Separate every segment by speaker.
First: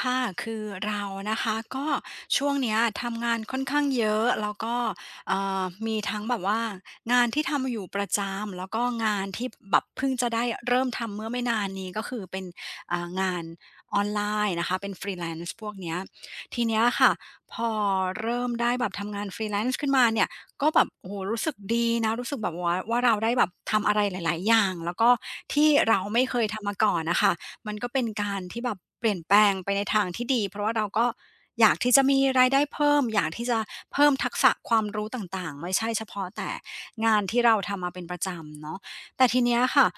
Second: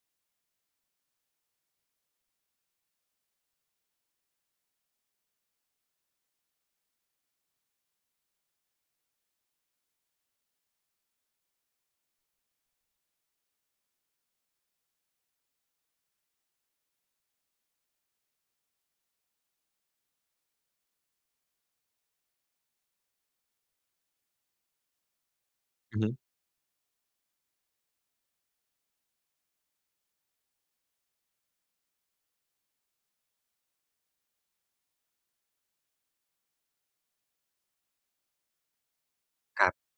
Speaker 1: ค่ะคือเรานะคะก็ช่วงเนี้ยทำงานค่อนข้างเยอะแล้วก็มีทั้งแบบว่างานที่ทำอยู่ประจำแล้วก็งานที่แบบเพิ่งจะได้เริ่มทำเมื่อไม่นานนี้ก็คือเป็นงานออนไลน์นะคะเป็นฟรีแ l a n ์พวกเนี้ยทีเนี้ยค่ะพอเริ่มได้แบบทำงานฟ r ี e ลน n ์ e ขึ้นมาเนี่ยก็แบบโอ้โหรู้สึกดีนะรู้สึกแบบว่าเราได้แบบทำอะไรหลายๆอย่างแล้วก็ที่
Speaker 2: อื
Speaker 1: เรา
Speaker 2: อฮึ
Speaker 1: ไม่เคยทำมาก่อนนะคะ มันก็เป็นการที่แบบเปลี่ยนแปลงไปในทางที่ดีเพราะว่าเราก็อยากที่จะมีรายได้เพิ่มอยากที่จะเพิ่มทักษะความรู้ต่างๆไม่ใช่เฉพาะแต่งานที่เราทำมาเป็นประจำเนาะแต่ทีเนี้ย
Speaker 2: ครั
Speaker 1: ค่ะ
Speaker 2: บ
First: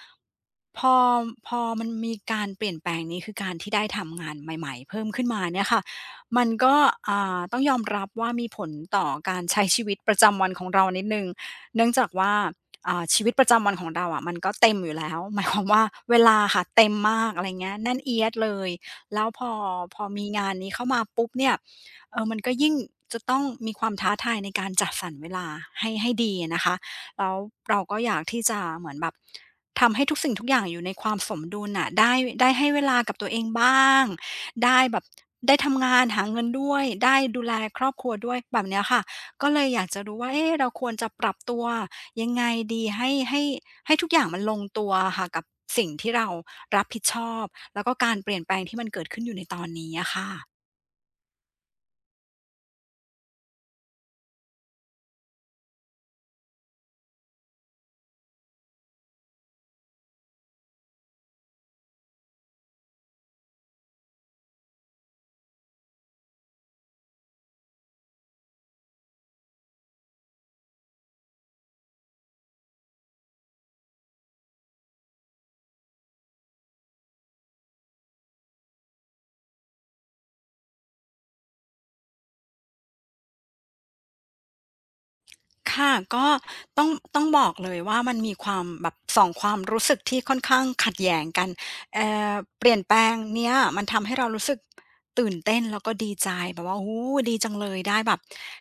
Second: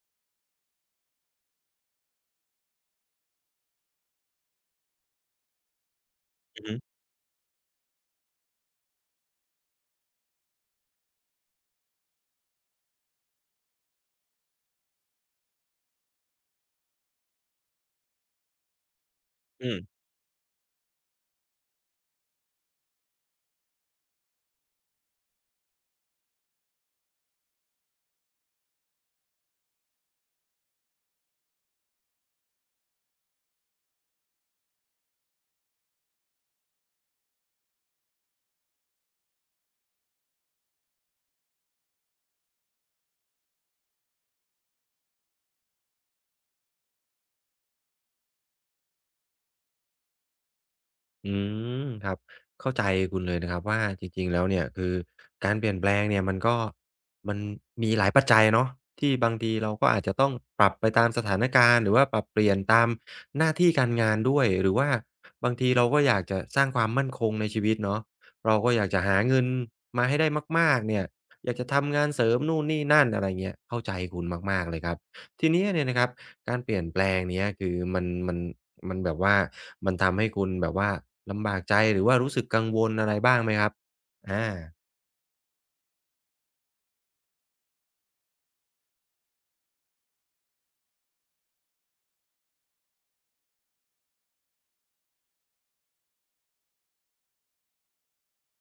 Speaker 1: พอพอมันมีการเปลี่ยนแปลงนี้คือการที่ได้ทำงานใหม่ๆเพิ่มขึ้นมาเนี่ยค่ะมัน
Speaker 2: อือ
Speaker 1: ก็
Speaker 2: ฮึ
Speaker 1: ต้องยอมรับว่ามีผลต่อการใช้ชีวิตประจำวันของเรานิดหนึ่งเนื่องจากว่า ชีวิตประจำวันของเราอะมันก็เต็มอยู่แล้ว หมายความว่าเวลาค่ะเต็มมากอะไรเงี้ยแน่นเอี๊ยดเลยแล้วพอ
Speaker 2: อืม
Speaker 1: พอมีงานนี้เข้ามาปุ๊บเนี่ยมันก็ยิ่งจะต้องมีความท้าทายในการจัดสรรเวลาให้ดีอะนะคะแล้วเราก็อยากที่จะเหมือนแบบทำให้ทุกสิ่งทุกอย่างอยู่ในความสมดุลน่ะได้ให้เวลากับตัวเองบ้างได้แบบได้ทำงานหาเงินด้วยได้ดูแลครอบครัวด้วยแบบเนี้ยค่ะก็เลยอยากจะรู้ว่าเอ๊ะเราควรจะปรับตัว ยังไงดีให้ทุกอย่างมันลงตัวอะค่ะกับสิ่งที่เรารับผิดชอบแล้วก็การเปลี่ยนแปลงที่มันเกิดขึ้นอยู่ในตอนนี้อะค่ะ
Speaker 2: อืม ครับ เข้าใจคุณเลยนะครับว่าจริงๆ แล้วเนี่ยคือการเปลี่ยนแปลงเนี่ยมันก็มันมีหลายปัจจัยเนาะที่บางทีเราก็อาจจะต้องปรับไปตามสถานการณ์หรือว่าปรับเปลี่ยนตามหน้าที่การงานด้วยหรือว่าบางทีเราก็อยากจะสร้างความมั่นคงในชีวิตเนาะเราก็อยากจะหาเงินมาให้ได้มากๆ เนี่ยอยากจะทำงานเสริมนู่นนี่นั่นอะไรเงี้ยเข้าใจคุณมากๆเลยครับทีเนี้ยเนี่ยนะครับ การเปลี่ยนแปลงเนี้ยคือมันแบบว่ามันทำให้คุณแบบว่าลำบากใจหรือว่ารู้สึกกังวลอะไรบ้างไหมครับอา
Speaker 1: ค่ะก็ต้องบอกเลยว่ามันมีความแบบสองความรู้สึกที่ค่อนข้างขัดแย้งกันเอ่อเปลี่ยนแปลงเนี้ยมันทำให้เรารู้สึกตื่นเต้นแล้วก็ดีใจแบบว่าโอ้โฮดีจังเลยได้แบบ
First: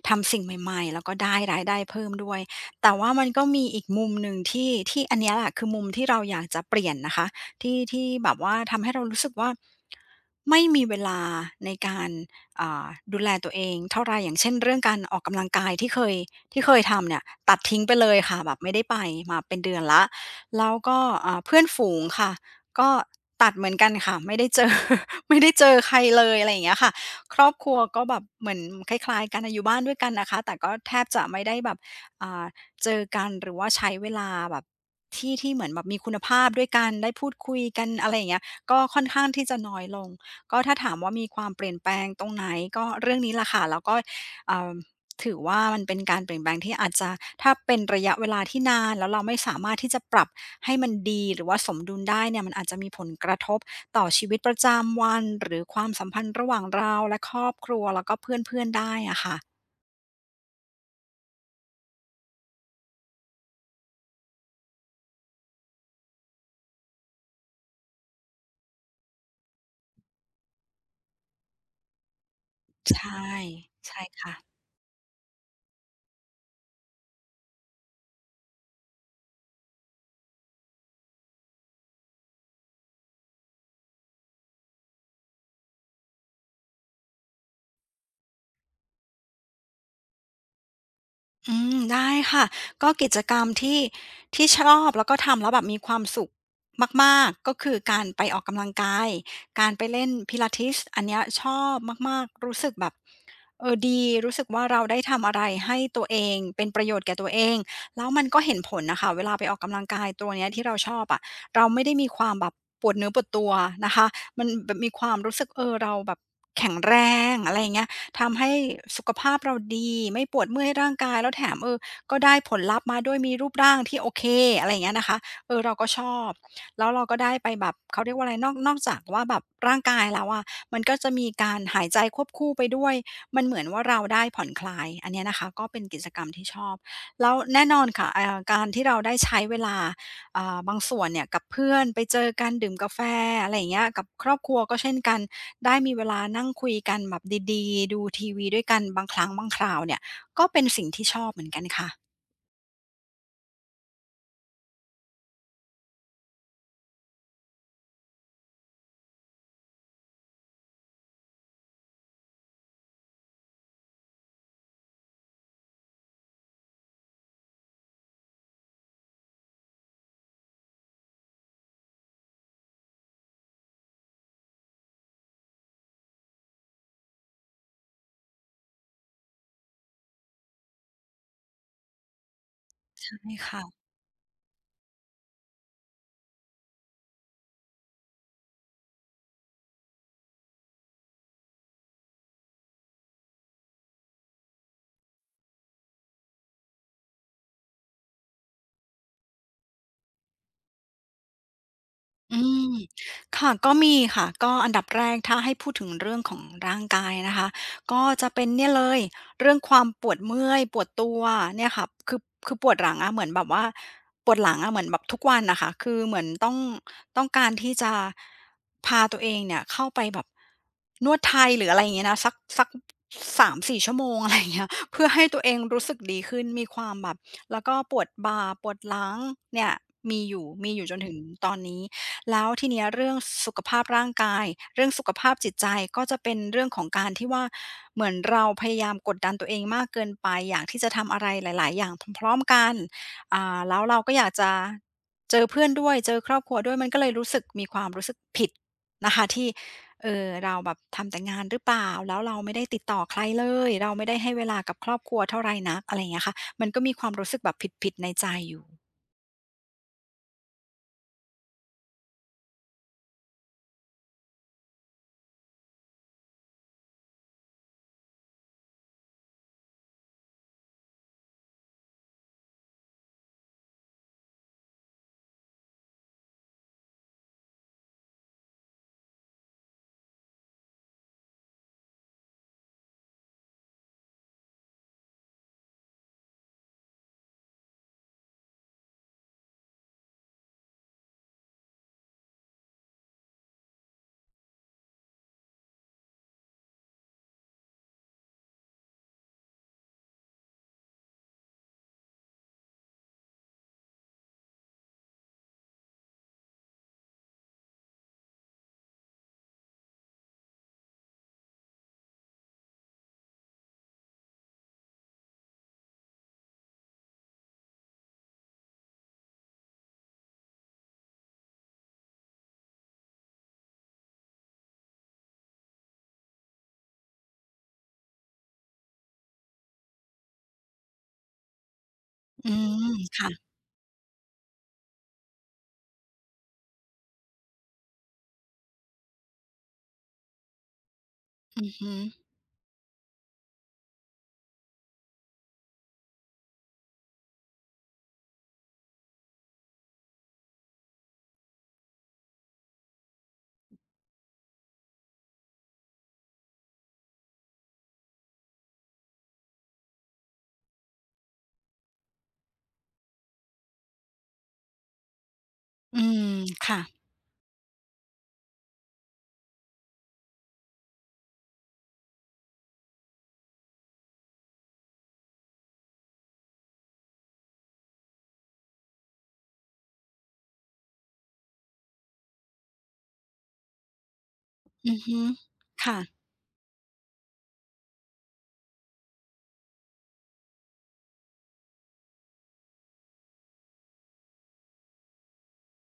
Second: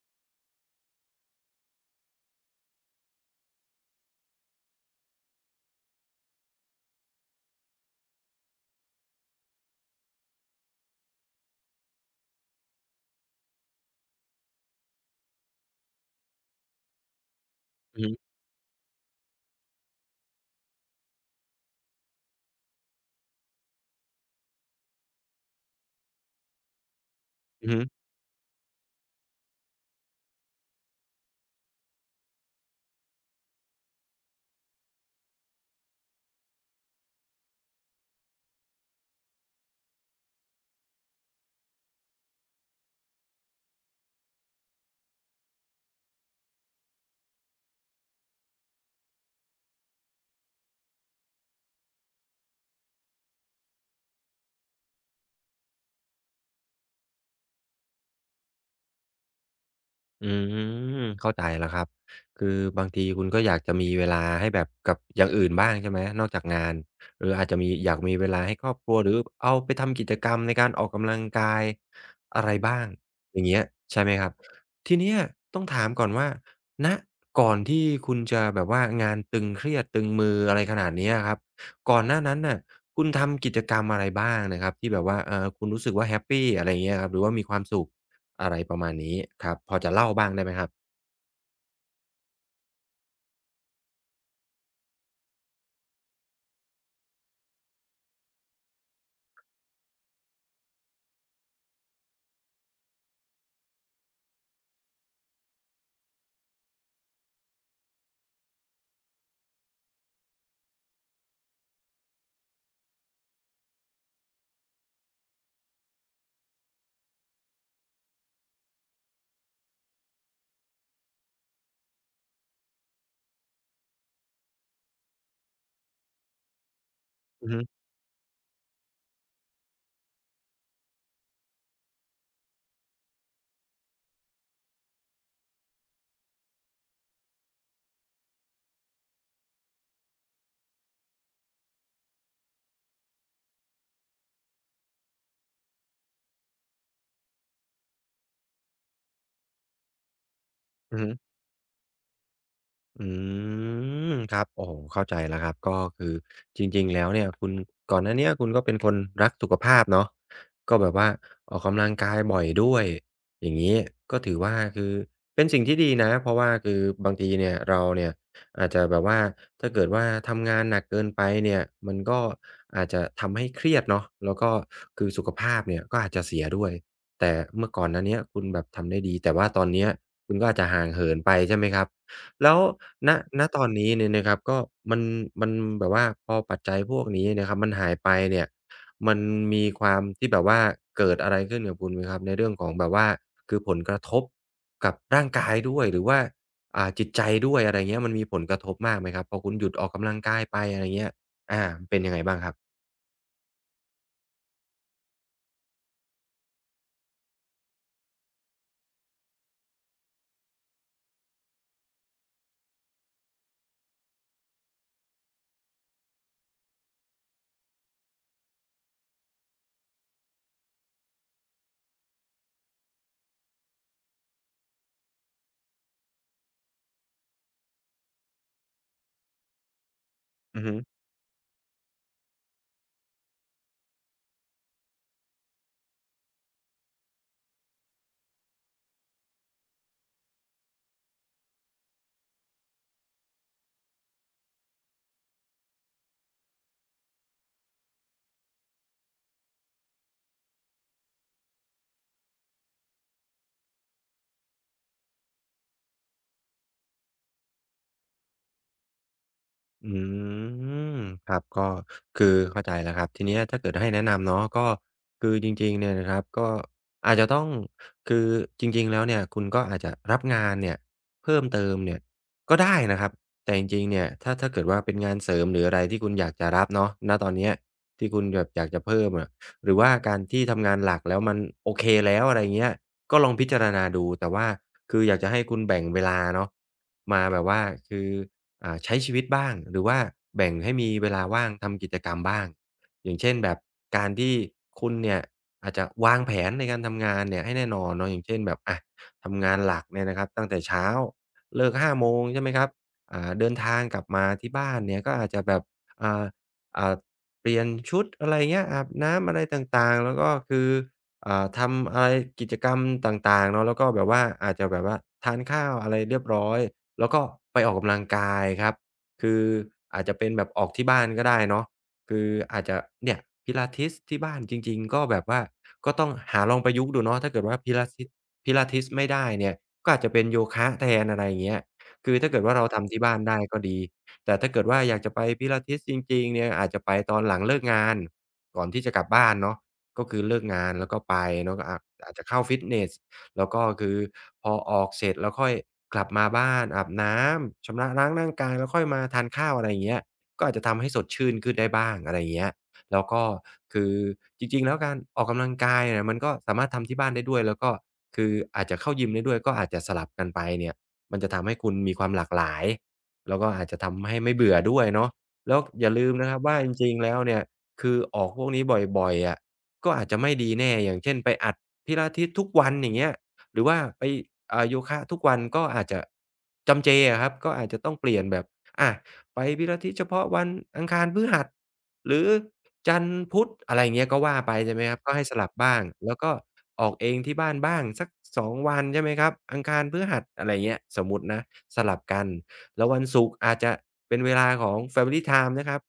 Speaker 1: ทำสิ่งใหม่ๆแล้วก็ได้รายได้เพิ่มด้วยแต่ว่ามันก็มีอีกมุมหนึ่งที่อันเนี้ยแหละคือมุมที่เราอยากจะเปลี่ยนนะคะที่แบบว่าทำให้เรารู้สึกว่าไม่มีเวลาในการ อ่าดูแลตัวเองเท่าไหรอย่างเช่นเรื่องการออกกำลังกายที่เคยทำเนี่ยตัดทิ้งไป
Speaker 2: อือ
Speaker 1: เล
Speaker 2: ฮึ
Speaker 1: ยค่ะแบบไม่ได้ไปมาเป็นเดือนแล้วแล้วก็เพื่อนฝูงค่ะก็ตัดเหมือนกันค่ะไม่ได้เจอ ไม่ได้เจอใครเลยอะไรอย่างเงี้ยค่ะครอบค
Speaker 2: อือ
Speaker 1: รัว
Speaker 2: ฮึ
Speaker 1: ก็แบบเหมือนคล้ายๆกันอะอยู่บ้านด้วยกันนะคะแต่ก็แทบจะไม่ได้แบบอ่าเจอกันหรือว่าใช้เวลาแบบที่เหมือนแบบมีคุณภาพด้วยกันได้พูดคุยกันอะไรอย่างเงี้ยก็ค่อนข้างที่จะน้อยลง ก็ถ้าถามว่ามีความเปลี่ยนแปลงตรงไหนก็เรื่องนี้แหละค่ะแล้วก็เอ่อถือว่ามันเป็นการเปลี่ยนแปลงที่อาจจะถ้าเป็นระยะเวลาที่นานแล้วเราไม่สามารถที่จะปรับให้มันดีหรือว่าสมดุลได้เนี่ยมันอาจจะมีผลกระทบต่อชีวิตประจำวันหรือความสัมพันธ์ระหว่างเราและครอบครัวแล้วก็เพื่อนๆได้อะค่ะ
Speaker 2: อืมเข้าใจแล้วครับคือบางทีคุณก็อยากจะมีเวลาให้แบบกับอย่างอื่นบ้างใช่ไหมนอกจากงานหรืออาจจะมีอยากมีเวลาให้ครอบครัวหรือเอาไปทำกิจกรรมในการออกกำลังกายอะไรบ้าง
Speaker 1: ใช่
Speaker 2: อย่างเงี้ยใช่
Speaker 1: ใช่
Speaker 2: ไหมครับ
Speaker 1: ค่ะ
Speaker 2: ทีเนี้ยต้องถามก่อนว่าณก่อนที่คุณจะแบบว่างานตึงเครียดตึงมืออะไรขนาดเนี้ยอะครับก่อนหน้านั้นน่ะคุณทำกิจกรรมอะไรบ้างนะครับที่แบบว่าคุณรู้สึกว่าแฮปปีอะไรอย่างเงี้ยครับหรือว่ามีความสุข อะไรประมาณนี้ครับพอจะเล่าบ้างได้ไหมครับ
Speaker 1: อืมได้ค่ะก็กิจกรรมที่ชอบแล้วก็ทำแล้วแบบมีความสุขมากๆก็คือการไปออกกำลังกายการไปเล่น Pilates อันเนี้ยชอบมากๆรู้สึกแบบดีรู้สึกว่าเราได้ทำอะไรให้ตัวเองเป็นประโยชน์แก่ตัวเองแล้วมันก็เห็นผลน่ะค่ะเวลาไปออกกำลังกายตัวเนี้ยที่เราชอบอะเราไม่ได้มีความแบบปวดเนื้อปวดตัวนะคะมันแบบมีความรู้สึกเราแบบแข็งแรงอะไรอย่างเงี้ย ทำให้สุขภาพเราดีไม่ปวดเมื่อยร่างกายแล้วแถมก็ได้ผลลัพธ์มาด้วยมีรูปร่างที่โอเคอะไรอย่างเงี้ยนะคะเราก็ชอบแล้วเราก็ได้
Speaker 2: อื
Speaker 1: ไป
Speaker 2: อฮึ
Speaker 1: แบบเขาเรียกว่าอะไรนอกจากว่าแบบร่างกายแล้วอะมันก็จะมีการหายใจควบคู่ไปด้วยมันเหมือนว่าเราได้ผ่อนคลายอันเนี้ยนะคะก็เป็นกิจกรรมที่ชอบแล้วแน่นอนค่ะการที่เราได้ใช้เวลาบางส่วนเนี่ยกับเพื่อนไปเจอกันดื่มกาแฟอะไรอย่างเงี้ยกับครอบครัวก็เช่นกัน ได้มีเวลานั่งคุยกันแบบดีๆดูทีวีด้วยกันบางครั้งบางคราวเนี่ยก็เป็นสิ่ง
Speaker 2: อือ
Speaker 1: ที่
Speaker 2: ฮึ
Speaker 1: ชอบเหมือนกันค่ะ
Speaker 2: อืมครับโอ้โฮเข้าใจแล้วครับก็คือจริงๆแล้วเนี่ยคุณก่อนหน้าเนี้ยคุณก็เป็นคนรักสุขภาพเนาะก็แบบว่าออกกำลังกายบ่อยด้วยอย่างงี้ก็ถือว่าคือเป็นสิ่งที่ดีนะเพราะว่าคือบางทีเนี่ยเราเนี่ยอาจจะแบบว่าถ้าเกิดว่าทำงานหนักเกินไปเนี่ยมันก็อาจจะทำให้เครียดเนาะแล้วก็คือสุขภาพเนี่ยก็อาจจะเสียด้วยแต่เมื่อก่อนหน้าเนี้ยคุณแบบทำได้ดีแต่ว่าตอนเนี้ยคุณก็อาจจะห่างเหินไปใช่ไหมครับ แล้วณ
Speaker 1: ใช่
Speaker 2: ณต
Speaker 1: ค่ะ
Speaker 2: อนนี้เนี่ยนะครับก็มันมันแบบว่าพอปัจจัยพวกนี้นะครับมันหายไปเนี่ยมันมีความที่แบบว่าเกิดอะไรขึ้นกับคุณไหมครับในเรื่องของแบบว่าคือผลกระทบกับร่างกายด้วยหรือว่าจิตใจด้วยอะไรเงี้ยมันมีผลกระทบมากไหมครับพอคุณหยุดออกกำลังกายไปอะไรเงี้ยอาเป็นยังไงบ้าง
Speaker 1: อื
Speaker 2: ครับ
Speaker 1: มค่ะก็มีค่ะก็อันดับแรกถ้าให้พูดถึงเรื่องของร่างกายนะคะก็จะเป็นเนี่ยเลยเรื่องความปวดเมื่อยปวดตัวเนี่ยค่ะคือปวดหลังอะเหมือนแบบว่าปวดหลังอะเหมือนแบบทุกวันน่ะค่ะคือเหมือนต้องการที่จะพาตัวเองเนี่ยเข้าไปแบบนวดไทยหรืออะไรอย่างเงี้ยนะสัก3-4ชั่วโมงอะไรอย่างเงี้ย เพื่อให้ตัวเองรู้สึกดีขึ้นมีความแบบแล้วก็ปวดบ่าปวดหลังเนี่ยมีอยู่
Speaker 2: อือ
Speaker 1: มี
Speaker 2: ฮึ
Speaker 1: อยู่จนถึงตอนนี้ แล้วทีเนี้ยเรื่องสุขภาพร่างกายเรื่องสุขภาพจิตใจก็จะเป็นเรื่องของการที่ว่าเหมือนเราพยายามกดดันตัวเองมากเกินไปอยากที่จะทำอะไรหลายๆอย่างพร้อมๆกันแล้วเราก็อยากจะเจอเพื่อนด้วยเจอครอบครัวด้วยมันก็เลยรู้สึกมีความรู้สึกผิดนะคะที่เราแบบทำแต่งานหรือเปล่าแล้วเราไม่ได้ติดต่อใครเลยเราไม่ได้ให้เวลากับครอบครัวเท่าไรนักอะไรอย่างเงี้ยค่ะมันก็มีความรู้สึกแบบผิดๆในใจอยู่
Speaker 2: อืมครับก็คือเข้าใจแล้วครับทีเนี้ยถ้าเกิดให้แนะนำเนาะก็คือจริงๆเนี่ยนะครับก็อาจจะต้องคือจริงๆแล้วเนี่ยคุณก็อาจจะรับงานเนี่ยเพิ่มเติมเนี่ยก็ได้นะครับแต่จริงๆเนี่ยถ้าเกิดว่าเป็นงานเสริมหรืออะไรที่คุณอยากจะรับเนาะณตอนเนี้ยที่คุณแบบอยากจะเพิ่มอะหรือว่าการที่ทำงานหลักแล้วมันโอเคแล้วอะไรเงี้ยก็ลองพิจารณาดูแต่ว่าคืออยากจะให้คุณแบ่งเวลาเนาะมาแบบว่าคือ ใช้ชีวิตบ้างหรือว่าแบ่งให้มีเวลาว่างทำกิจกรรมบ้างอย่างเช่นแบบการที่คุณเนี่ยอาจจะวางแผนในการทำงานเนี่ยให้แน่นอนเนาะอย่างเช่นแบบอะทำงานหลักเนี่ยนะครับตั้งแต่เช้าเลิก5 โมงใช่ไหมครับเดินทางกลับมาที่บ้านเนี่ยก็อาจจะแบบอ่าอ่าเปลี่ยนชุดอะไรเงี้ยอาบน้ำอะไรต่างๆแล้วก็คือทำอะไรกิจกรรมต่างๆเนาะแล้วก็แบบว่าอาจจะแบบว่าทานข้าวอะไรเรียบร้อย แล้วก็ไปออกกำลังกายครับคืออาจจะเป็นแบบออกที่บ้านก็ได้เนาะคืออาจจะเนี่ย Pilates ที่บ้านจริงๆก็แบบว่าก็ต้องหาลองประยุกต์ดูเนาะถ้าเกิดว่า Pilates ไม่ได้เนี่ยก็อาจจะเป็นโยคะแทนอะไรอย่างเงี้ยคือถ้าเกิด
Speaker 1: อื
Speaker 2: ว่าเราทำ
Speaker 1: ม
Speaker 2: ที่บ้านได้
Speaker 1: ค่ะ
Speaker 2: ก็ดีแต่ถ้าเกิดว่าอยากจะไป Pilates จริงๆเนี่ยอาจจะไปตอนหลังเลิกงานก่อนที่จะกลับบ้านเนาะก็คือเลิกงานแล้วก็ไปเนาะ
Speaker 1: อื
Speaker 2: ก็
Speaker 1: อ
Speaker 2: อาจ
Speaker 1: ฮึ
Speaker 2: อาจจะเข้าฟิตเนส แล้วก็คือพอออกเสร็จแล้วค่อยกลับมาบ้านอาบน้ำชำระล้างร่างกายแล้วค่อยมาทานข้าวอะไรอย่างเงี้ยก็อาจจะทำให้สดชื่นขึ้นได้บ้างอะไรอย่างเงี้ยแล้วก็คือจริงๆแล้วการออกกำลังกายเนี่ยมันก็สามารถทำที่บ้านได้ด้วยแล้วก็คืออาจจะเข้ายิมได้ด้วยก็อาจจะสลับกันไปเนี่ยมันจะทำให้คุณมีความหลากหลายแล้วก็อาจจะทำให้ไม่เบื่อด้วยเนาะแล้วอย่า
Speaker 1: อื
Speaker 2: ลืมนะค
Speaker 1: ม
Speaker 2: รับว่าจ
Speaker 1: ค่ะ
Speaker 2: ริงๆแล้วเนี่ยคือออกพวกนี้บ่อยๆอะก็อาจจะไม่ดีแน่อย่างเช่นไปอัดพิลาทิสทุกวันอย่างเงี้ย หรือว่าไปโยคะทุกวันก็อาจจะจำเจอะครับก็อาจจะต้องเปลี่ยนแบบอะไปวิรทิตเฉพาะวันอังคารพฤหัสหรือจันทร์พุธอะไรเงี้ยก็ว่าไปใช่ไหม
Speaker 1: อื
Speaker 2: ครั
Speaker 1: อ
Speaker 2: บก็
Speaker 1: ฮึ
Speaker 2: ให้สลับบ้าง
Speaker 1: ค่ะ
Speaker 2: แล้วก็ออกเองที่บ้านบ้างสัก2วันใช่ไหมครับอังคารพฤหัสอะไรเงี้ยสมมุตินะสลับกันแล้ววันศุกร์อาจจะเป็นเวลาของ Family Time นะครับ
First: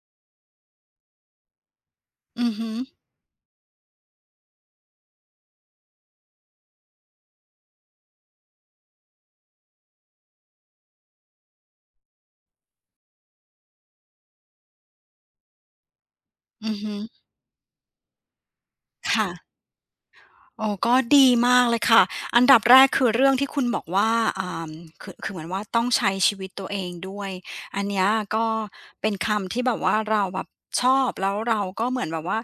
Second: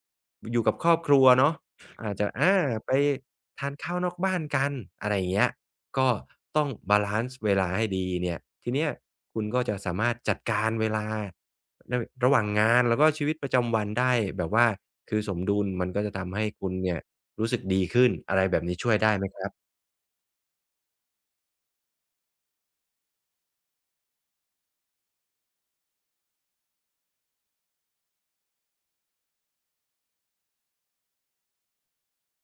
Speaker 2: อยู่กับครอบครัวเนาะอาจจะ
Speaker 1: อือ
Speaker 2: อา
Speaker 1: ฮึ
Speaker 2: ไปทานข้าวนอกบ้านกันอะไรอย่างเงี้ย ก็ต้องบาลันซ์เวลาให้ดีเนี่ยทีเนี้ยคุณก็จะสามารถจัดการเวลาในระหว่างงานแล้วก็ชีวิตประจำวันได้แบบว่าคือสมดุลมันก็จะทำให้คุ
Speaker 1: อื
Speaker 2: ณ
Speaker 1: อฮึ
Speaker 2: เนี่ยรู้สึกดีขึ้นอะไรแบบนี้ช่วยได้ไหม
Speaker 1: ค่ะ
Speaker 2: ครับ
Speaker 1: โอ้ก็ดีมากเลยค่ะอันดับแรกคือเรื่องที่คุณบอกว่าอ่าคือเหมือนว่าต้องใช้ชีวิตตัวเองด้วยอันเนี้ยก็เป็นคำที่แบบว่าเราแบบชอบแล้วเราก็เหมือนแบบว่า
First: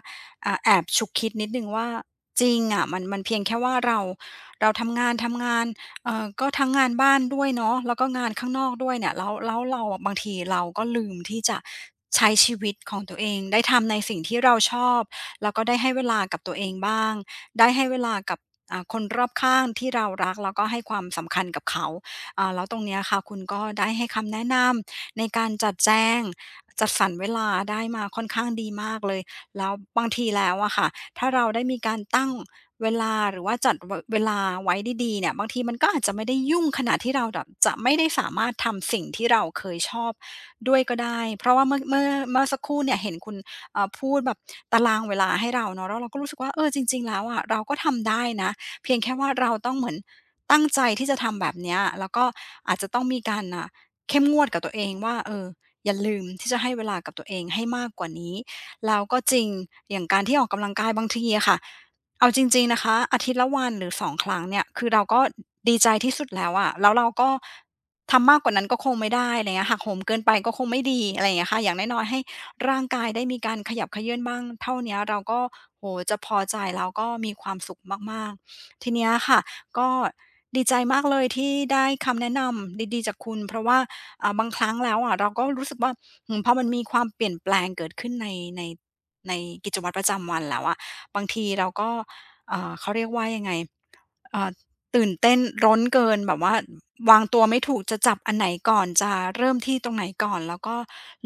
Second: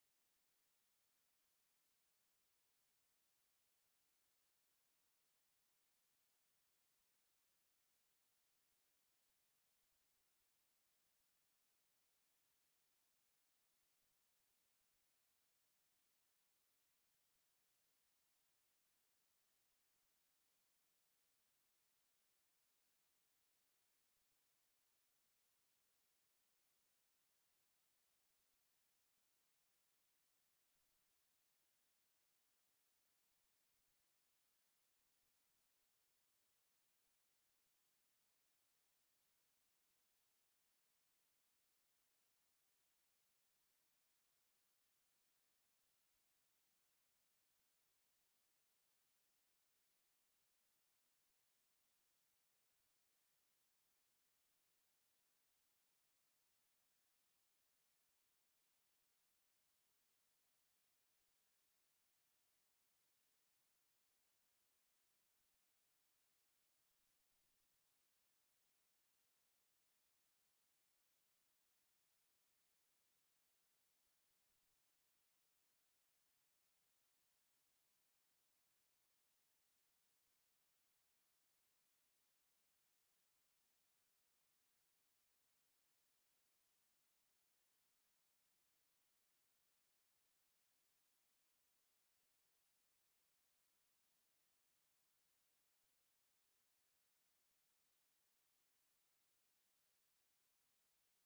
Speaker 1: แอบฉุกคิดนิดหนึ่งว่าจริงอ่ะมันเพียงแค่ว่าเราทำงานก็ทั้งงานบ้านด้วยเนาะแล้วก็งานข้างนอกด้วยเนี่ยแล้วเราอะบางทีเราก็ลืมที่จะใช้ชีวิตของตัวเองได้ทำในสิ่งที่เราชอบแล้วก็ได้ให้เวลากับตัวเองบ้าง ได้ให้เวลากับคนรอบข้างที่เรารักแล้วก็ให้ความสำคัญกับเขาแล้วตรงเนี้ยค่ะคุณก็ได้ให้คำแนะนำในการจัดแจงจัดสรรเวลาได้มาค่อนข้างดีมากเลยแล้วบางทีแล้วอะค่ะถ้าเราได้มีการตั้งเวลาหรือว่าจัดวเวลาไว้ดีๆเนี่ยบางทีมันก็อาจจะไม่ได้ยุ่งขนาดที่เราแบบจะไม่ได้สามารถทำสิ่งที่เราเคยชอบด้วยก็ได้เพราะว่าเมื่อสักครู่เนี่ยเห็นคุณ พูดแบบตารางเวลาให้เราเนาะแล้วเราก็รู้สึกว่าเออจริงๆแล้วอะเราก็ทำได้นะเพียงแค่ว่าเราต้องเหมือนตั้งใจที่จะทำแบบเนี้ยแล้วก็อาจจะต้องมีการน่ะเข้มงวดกับตัวเองว่าเอออย่าลืมที่จะให้เวลากับตัวเองให้มากกว่านี้แล้วก็จริงอย่างการที่ออกกำลังกายบางทีอะค่ะเอาจริงๆนะคะอาทิตย์ละวันหรือ2ครั้งเนี่ยคือเราก็ดีใจที่สุดแล้วอะแล้วเราก็ทำมากกว่านั้นก็คงไม่ได้อะไรเงี้ยหักโหมเกินไปก็คงไม่ดีอะไรอย่างเงี้ยค่ะอย่างน้อยๆให้ ร่างกายได้มีการขยับเขยื้อนบ้างเท่าเนี้ยเราก็โอ้โฮจะพอใจแล้วก็มีความสุขมากๆทีเนี้ยค่ะก็ดีใจมากเลยที่ได้คำแนะนำดีๆจากคุณเพราะว่าบางครั้งแล้วอะเราก็รู้สึกว่าอืมพอมันมีความเปลี่ยนแปลงเกิดขึ้นในในกิจวัตรประจำวันแล้วอะบางทีเราก็เขาเรียกว่ายังไง เอ่าตื่นเต้นร้อนเกินแบบว่าวางตัวไม่ถูกจะจับอันไหนก่อนจะเริ่มที่ตรงไหนก่อนแล้วก็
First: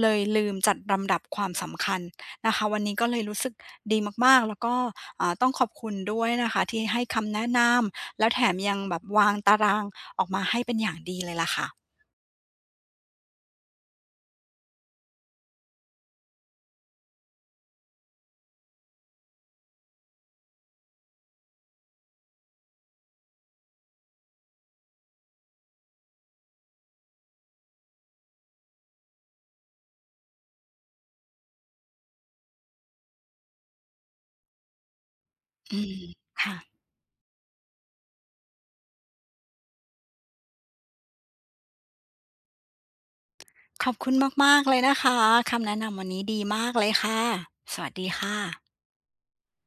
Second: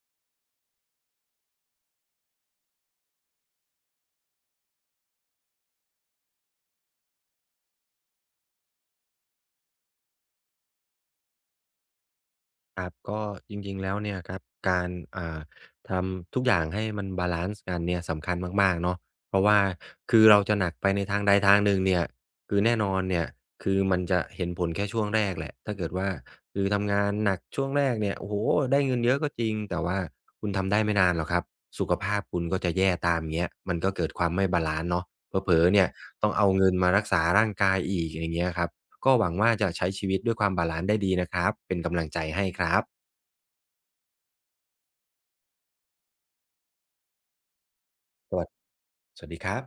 Speaker 1: เลยลืมจัดลำดับความสำคัญนะคะวันนี้ก็เลยรู้สึกดีมากๆแล้วก็ต้องขอบคุณด้วยนะคะที่ให้คำแนะนำแล้วแถมยังแบบวางตารางออกมาให้เป็นอย่างดีเลยล่ะค่ะ
Speaker 2: ครับก็จริงๆแล้วเนี่ยครับการอ่าทำทุกอย่างให้มันบาลันซ์กันเนี่ยสำคัญมากๆเนาะเพราะว่าคือเราจะหนักไปในทางใดทางหนึ่งเนี่ยคือแน่นอนเนี่ยคือมันจะเห็นผลแค่ช่วงแรกแหละถ้าเกิดว่าคือทำงานหนักช่วงแรกเนี่ยโอ้โฮได้เงินเยอะก็จริงแต่ว่าคุณทำได้ไม่นานหรอกครับสุขภาพคุณก็จะแย่ตามอย่างเงี้ยมันก็เกิดความไม่บาลันซ์เนาะเผลอๆ
Speaker 1: อื
Speaker 2: เนี่ย
Speaker 1: ม
Speaker 2: ต้องเอาเงิน
Speaker 1: ค่ะ
Speaker 2: มารักษาร่างกายอีกอย่างเงี้ยครับ ก็หวังว่าจะใช้ชีวิตด้วยความบาลานซ์ได้ดีนะครับ เป็นกำลังใจให้ครับ
Speaker 1: ขอบคุณมากๆเลยนะคะคำแนะนำวันนี้ดีมากเลยค่ะสวัสดี
Speaker 2: ส
Speaker 1: ค่ะ
Speaker 2: วัสสวัสดีครับ